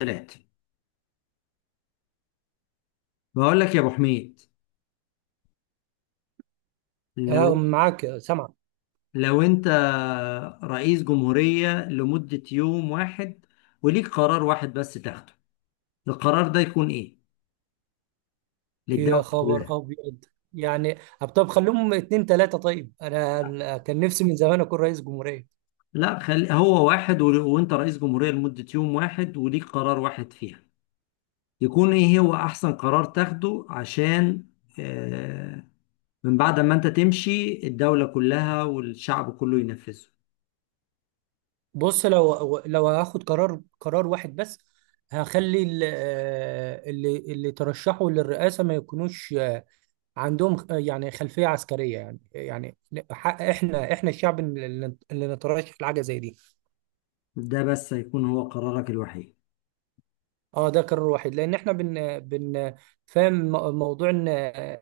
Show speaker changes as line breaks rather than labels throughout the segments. ثلاثة. بقول لك يا ابو حميد،
اه،
لو
معاك سامع.
لو انت رئيس جمهورية لمدة يوم واحد وليك قرار واحد بس تاخده، القرار ده يكون ايه
يا
للدولة كلها؟
خبر ابيض، يعني طب خليهم اتنين تلاتة. طيب انا كان نفسي من زمان اكون رئيس جمهورية.
لا، خلي هو واحد، وانت رئيس جمهورية لمدة يوم واحد وليك قرار واحد فيها، يكون ايه هو احسن قرار تاخده عشان آه، من بعد ما انت تمشي الدولة كلها والشعب كله ينفذه؟
بص، لو هاخد قرار واحد بس. هخلي اللي ترشحوا للرئاسة ما يكونوش عندهم، يعني خلفية عسكرية. يعني حق احنا الشعب اللي نترشح لحاجة زي دي.
ده بس هيكون هو قرارك الوحيد؟
اه، ده قرار واحد لان احنا بن فاهم موضوع ان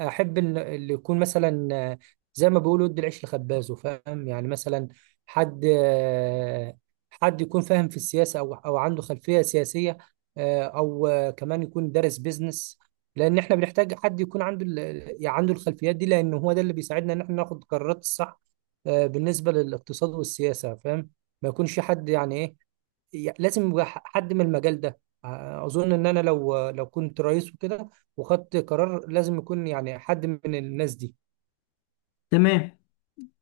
احب ان اللي يكون مثلا زي ما بيقولوا ادي العيش لخبازه، فاهم يعني؟ مثلا حد حد يكون فاهم في السياسه، او او عنده خلفيه سياسيه، او كمان يكون دارس بيزنس. لان احنا بنحتاج حد يكون عنده يعني عنده الخلفيات دي، لان هو ده اللي بيساعدنا ان احنا ناخد القرارات الصح بالنسبه للاقتصاد والسياسه. فاهم؟ ما يكونش حد يعني ايه، لازم يبقى حد من المجال ده. اظن ان انا لو كنت رئيس وكده وخدت قرار، لازم يكون يعني حد من الناس دي.
تمام.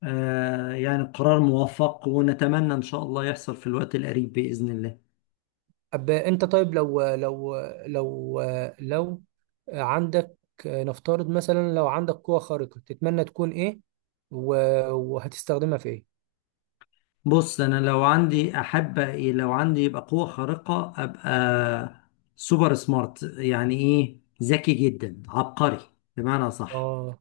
آه، يعني قرار موفق، ونتمنى إن شاء الله يحصل في الوقت القريب بإذن الله.
أب انت طيب، لو لو عندك، نفترض مثلا، لو عندك قوة خارقة تتمنى تكون ايه؟ وهتستخدمها في ايه؟
بص، أنا لو عندي أحب إيه؟ لو عندي يبقى قوة خارقة أبقى سوبر سمارت، يعني إيه؟ ذكي جدا، عبقري بمعنى صح.
اه،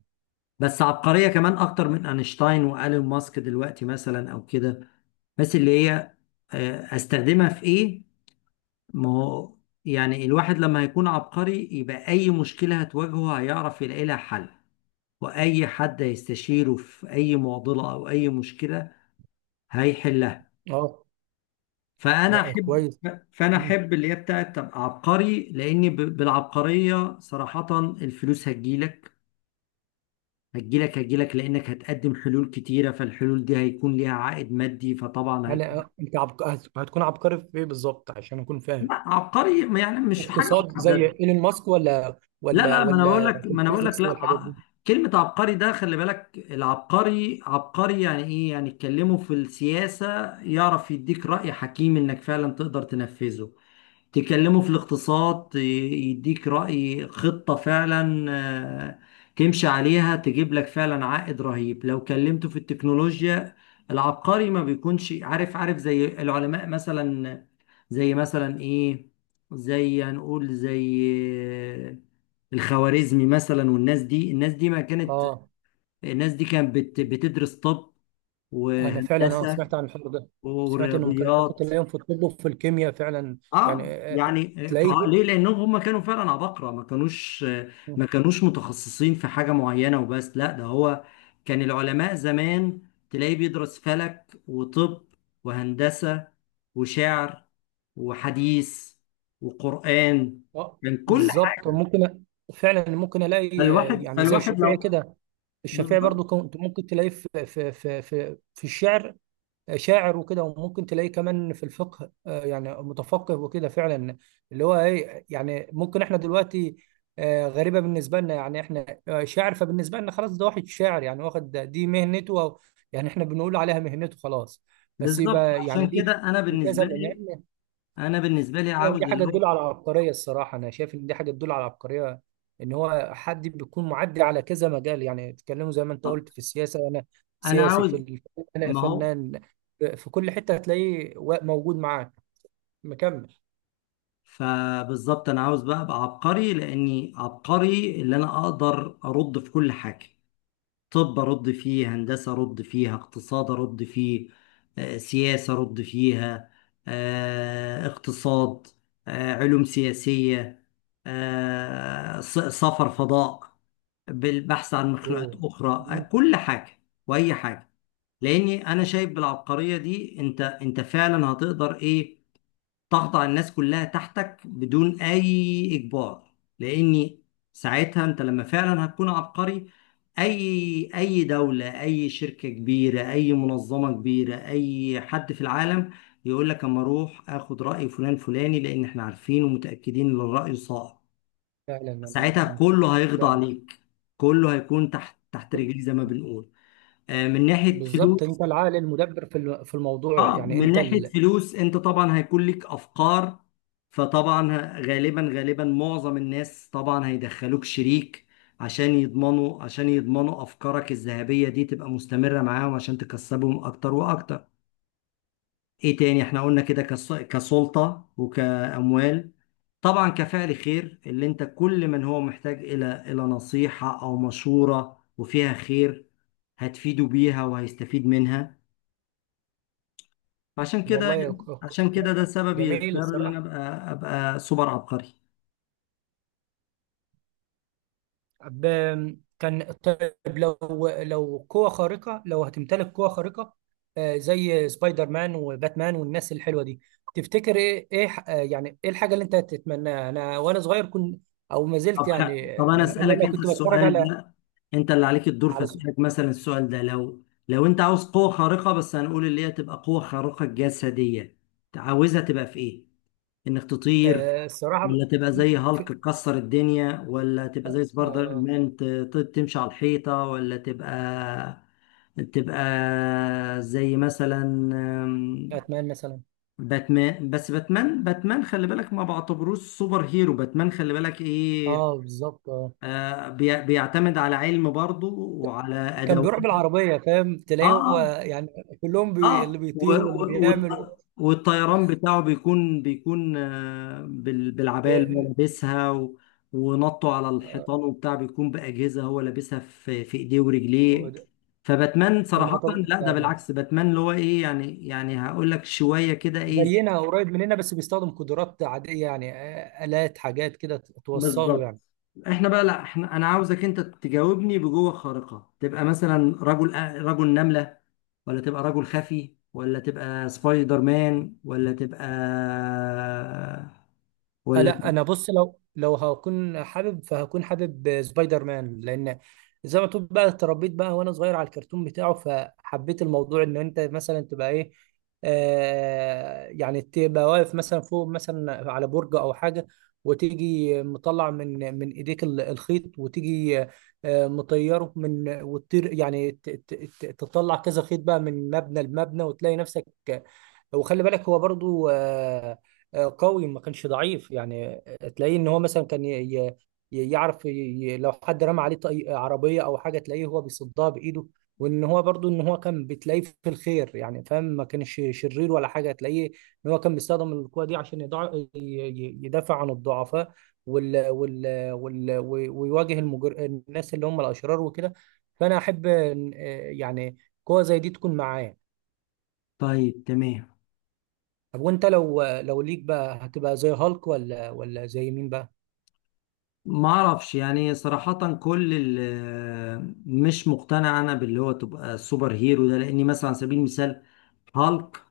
بس عبقرية كمان أكتر من أينشتاين وإيلون ماسك دلوقتي مثلا أو كده. بس اللي هي آه أستخدمها في إيه؟ ما هو يعني الواحد لما هيكون عبقري يبقى أي مشكلة هتواجهه هيعرف يلاقي لها حل، واي حد هيستشيره في اي معضله او اي مشكله هيحلها.
اه.
فانا
لا،
احب
كويس.
فانا
مم.
احب اللي هي بتاعت تبقى عبقري، لان بالعبقريه صراحه الفلوس هتجيلك. هتجيلك لانك هتقدم حلول كتيره، فالحلول دي هيكون ليها عائد مادي فطبعا
يعني
هيكون.
انت هتكون عبقري في ايه بالظبط عشان اكون فاهم؟
لا، عبقري يعني مش في حاجه
اقتصاد زي
محدده.
ايلون ماسك، ولا
لا
ولا
لا ما انا بقول
ولا
لك
في
ما انا بقول لك
الفيزيكس
لا،
والحاجات دي؟
كلمة عبقري ده خلي بالك. العبقري عبقري يعني ايه؟ يعني اتكلمه في السياسة يعرف يديك رأي حكيم انك فعلا تقدر تنفذه، تكلمه في الاقتصاد يديك رأي خطة فعلا آه، تمشي عليها تجيب لك فعلا عائد رهيب، لو كلمته في التكنولوجيا. العبقري ما بيكونش عارف عارف زي العلماء مثلا، زي مثلا ايه؟ زي، هنقول زي آه، الخوارزمي مثلا، والناس دي. الناس دي ما كانت
اه،
الناس دي كانت بتدرس طب
انا فعلا اه
وهندسة
سمعت عن الحوار ده. سمعت انهم كانوا ممكن
ورياضيات.
تلاقيهم في الطب وفي الكيمياء فعلا. يعني
اه يعني.
تلاقيه.
ليه؟ لانهم هم كانوا فعلا عباقرة، ما كانوش متخصصين في حاجة معينة وبس، لا ده هو كان العلماء زمان تلاقيه بيدرس فلك وطب وهندسة وشعر وحديث وقرآن.
اه،
كان كل حاجة.
بالظبط ممكن. فعلا ممكن الاقي
فالواحد
يعني زي
فالواحد
الشافعي
لو،
كده. الشافعي
بالظبط.
برضو كنت ممكن تلاقيه في الشعر، شاعر وكده، وممكن تلاقيه كمان في الفقه، يعني متفقه وكده فعلا. اللي هو ايه يعني؟ ممكن احنا دلوقتي غريبة بالنسبة لنا. يعني احنا شاعر، فبالنسبة لنا خلاص ده واحد شاعر، يعني واخد دي مهنته، أو يعني احنا بنقول عليها مهنته، خلاص. بس
بالظبط،
يبقى يعني
عشان
ليه
كده انا
في كذا
بالنسبة
من
لي،
علم؟
انا بالنسبة لي
يعني
عاوز
دي
اللي
حاجه تدل
هو،
على عبقريه الصراحه. انا شايف ان دي حاجه تدل على عبقريه، ان هو حد بيكون معدي على كذا مجال. يعني اتكلموا زي ما انت
طب
قلت في السياسه، انا
انا
سياسي في
عاوز،
انا
ما هو
فنان في كل حته هتلاقيه موجود معاك، مكمل.
فبالظبط انا عاوز بقى ابقى عبقري. لاني عبقري اللي انا اقدر ارد في كل حاجه. طب ارد فيه هندسه، ارد فيها اقتصاد، ارد فيه سياسه، ارد فيها اقتصاد، علوم سياسيه، سفر فضاء بالبحث عن مخلوقات
اوه،
اخرى، كل حاجه واي حاجه. لاني انا شايف بالعبقريه دي، انت انت فعلا هتقدر ايه، ضغط على الناس كلها تحتك بدون اي اجبار. لاني ساعتها انت لما فعلا هتكون عبقري، اي دولة، اي شركة كبيرة، اي منظمة كبيرة، اي حد في العالم يقول لك اما اروح اخد رأي فلان فلاني لان احنا عارفين ومتأكدين ان الرأي صائب.
فعلا.
ساعتها
انا
كله هيخضع
فعلا.
ليك، كله هيكون تحت رجليه زي ما بنقول. من ناحية
بالظبط، انت
فلوس.
العقل المدبر في في الموضوع.
اه،
يعني
من
انت
ناحية
ال...
فلوس انت طبعا هيكون لك افكار، فطبعا غالبا غالبا معظم الناس طبعا هيدخلوك شريك، عشان يضمنوا افكارك الذهبية دي تبقى مستمرة معاهم عشان تكسبهم اكتر واكتر. ايه تاني احنا قلنا؟ كده كسلطة وكأموال. طبعا كفعل خير، اللي انت كل من هو محتاج الى نصيحة او مشورة وفيها خير هتفيده بيها وهيستفيد منها. عشان كده
والله
عشان كده ده سببي
جميل
الاختيار اللي انا
الصراحه.
ابقى سوبر عبقري.
كان طيب، لو قوة خارقة، لو هتمتلك قوة خارقة زي سبايدر مان وباتمان والناس الحلوة دي، تفتكر ايه يعني ايه الحاجة اللي انت تتمناها؟ انا وانا صغير كنت، او ما زلت
طب خ-
يعني
طب انا
بما ان
اسالك
انا
انت
كنت بتفرج
السؤال
على
ده، انت اللي عليك الدور،
على س-
فاسالك مثلا السؤال ده. لو انت عاوز قوه خارقه، بس هنقول اللي هي تبقى قوه خارقه جسديه، عاوزها تبقى في ايه؟ انك تطير،
الصراحة
ولا تبقى زي هالك
في
تكسر الدنيا، ولا تبقى زي سبايدر
آه
مان تمشي على الحيطه، ولا تبقى، تبقى زي مثلا
باتمان مثلا.
باتمان. بس باتمان خلي بالك ما بعتبروش سوبر هيرو. باتمان خلي بالك ايه،
اه، بالظبط، اه.
آه بيعتمد على علم برضه وعلى
كان
ادوات.
بيروح بالعربية، فاهم؟
اه
تلاقيه هو
اه،
يعني كلهم بي... اللي
آه، و-
بيطير واللي
و-
بيعمل و...
والط- والطيران بتاعه بيكون آه بالعباية اللي هو
ب...
لابسها، و- ونطه على
آه،
الحيطان وبتاع بيكون بأجهزة هو لابسها في في ايديه
هو
ورجليه.
ده.
فباتمان
انا مع
صراحة لا، ده
يعني
بالعكس، باتمان اللي هو ايه يعني، يعني هقول لك شوية كده ايه.
زينا، قريب مننا، بس بيستخدم قدرات عادية، يعني آلات، حاجات كده توصله
بالظبط.
يعني.
احنا بقى لا، احنا انا عاوزك انت تجاوبني بجوه خارقة، تبقى مثلا رجل نملة، ولا تبقى رجل خفي، ولا تبقى سبايدر مان، ولا تبقى ولا
لا،
تبقى
انا بص، لو هكون حابب، فهكون حابب سبايدر مان، لان زي ما تقول بقى اتربيت بقى وانا صغير على الكرتون بتاعه، فحبيت الموضوع ان انت مثلا تبقى ايه. آه يعني تبقى واقف مثلا فوق مثلا على برج او حاجه، وتيجي مطلع من ايديك الخيط، وتيجي آه مطيره من وتطير، يعني تطلع كذا خيط بقى من مبنى لمبنى، وتلاقي نفسك. وخلي بالك هو برضو قوي، ما كانش ضعيف. يعني تلاقيه ان هو مثلا كان يعرف لو حد رمى عليه عربية او حاجة، تلاقيه هو بيصدها بايده. وان هو برضو ان هو كان بتلاقيه في الخير، يعني فاهم، ما كانش شرير ولا حاجة. تلاقيه ان هو كان بيستخدم القوة دي عشان يدافع عن الضعفاء وال وال وال ويواجه الناس اللي هم الاشرار وكده. فانا احب يعني قوة زي دي تكون معايا.
طيب تمام.
طب وانت، لو ليك بقى، هتبقى زي هالك ولا زي مين بقى؟
ما اعرفش يعني صراحة كل مش مقتنع انا باللي هو تبقى سوبر هيرو ده، لاني مثلا على سبيل المثال هالك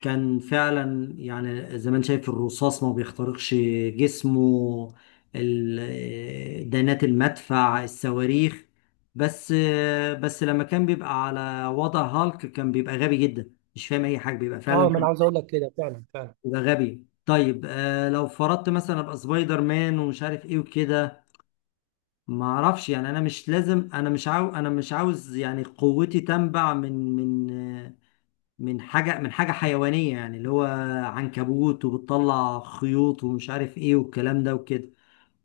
كان فعلا، يعني زي ما انت شايف، الرصاص ما بيخترقش جسمه، دانات المدفع، الصواريخ. بس بس لما كان بيبقى على وضع هالك كان بيبقى غبي جدا، مش فاهم اي حاجه بيبقى
اه،
فعلا،
ما انا عاوز اقول لك كده، فعلا.
بيبقى غبي. طيب آه لو فرضت مثلا ابقى سبايدر مان ومش عارف ايه وكده، ما اعرفش يعني. انا مش لازم، انا مش عاو، انا مش عاوز يعني قوتي تنبع من حاجة، من حاجة حيوانية، يعني اللي هو عنكبوت وبتطلع خيوط ومش عارف ايه والكلام ده وكده.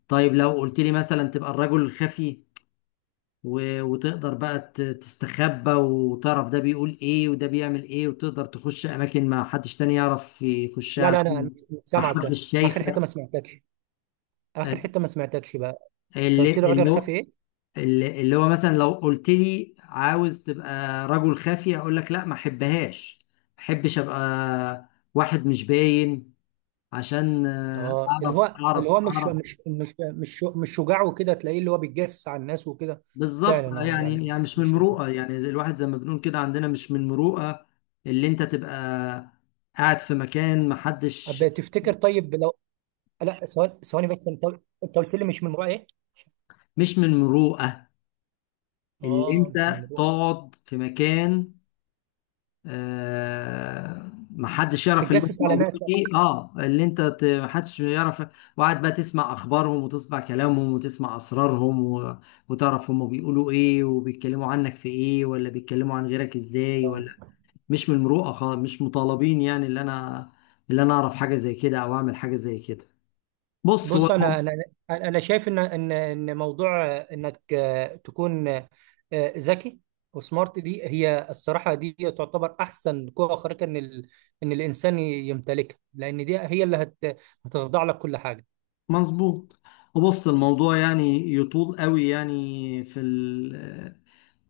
طيب لو قلت لي مثلا تبقى الرجل الخفي، و... وتقدر بقى تستخبى وتعرف ده بيقول ايه وده بيعمل ايه وتقدر تخش اماكن ما حدش تاني يعرف يخشها
لا لا، انا مش
عشان
مش
ما
سامعك
حدش
اخر حته،
شايفك.
ما سمعتكش. اخر حته ما سمعتكش بقى. انت
اللي
قلت لي الراجل
اللي
خافي
هو
ايه؟
اللي هو مثلا لو قلت لي عاوز تبقى رجل خفي اقول لك لا، ما احبهاش، ما احبش ابقى واحد مش باين، عشان
اه، اللي
اعرف
هو اللي
اعرف
هو مش
اعرف
مش مش مش مش شجاع وكده، تلاقيه اللي هو بيتجسس على الناس وكده.
بالظبط.
فعلا،
آه،
اه، يعني
يعني
مش
يعني مش من
مش شجاع.
المروءه، يعني الواحد زي ما بنقول كده عندنا، مش من المروءه اللي انت تبقى قاعد في مكان محدش،
أب تفتكر طيب لو، لا ثواني ثواني بس، انت انت قلت لي مش من رأي ايه؟
مش من المروءه اللي
اه،
انت
مش من رأي
تقعد في مكان محدش يعرف اللي انت
تتجسس على
موجود
ناس يعني.
فيه. اه اللي انت محدش يعرف. وقاعد بقى تسمع اخبارهم وتسمع كلامهم وتسمع اسرارهم، و... وتعرف هما بيقولوا ايه وبيتكلموا عنك في ايه، ولا بيتكلموا عن غيرك ازاي ولا.
اه،
مش من المروءه خالص. مش مطالبين يعني اللي انا، اللي انا اعرف حاجه زي كده او اعمل حاجه زي كده. بص هو
بص انا،
المو-
انا شايف ان ان موضوع انك تكون ذكي وسمارت، دي هي الصراحه، دي تعتبر احسن قوه خارقه ان ال... ان الانسان يمتلكها، لان دي هي اللي هت... هتخضع لك كل حاجه.
مظبوط. بص الموضوع يعني يطول قوي يعني، في ال،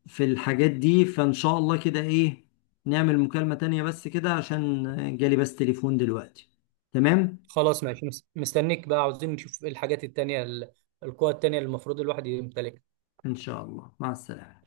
في الحاجات دي. فان شاء الله كده ايه، نعمل مكالمه تانية بس كده، عشان جالي بس تليفون دلوقتي. تمام.
خلاص ماشي، مستنيك بقى. عاوزين نشوف إيه الحاجات التانيه القوى التانيه اللي المفروض الواحد يمتلكها.
ان شاء الله، مع السلامه.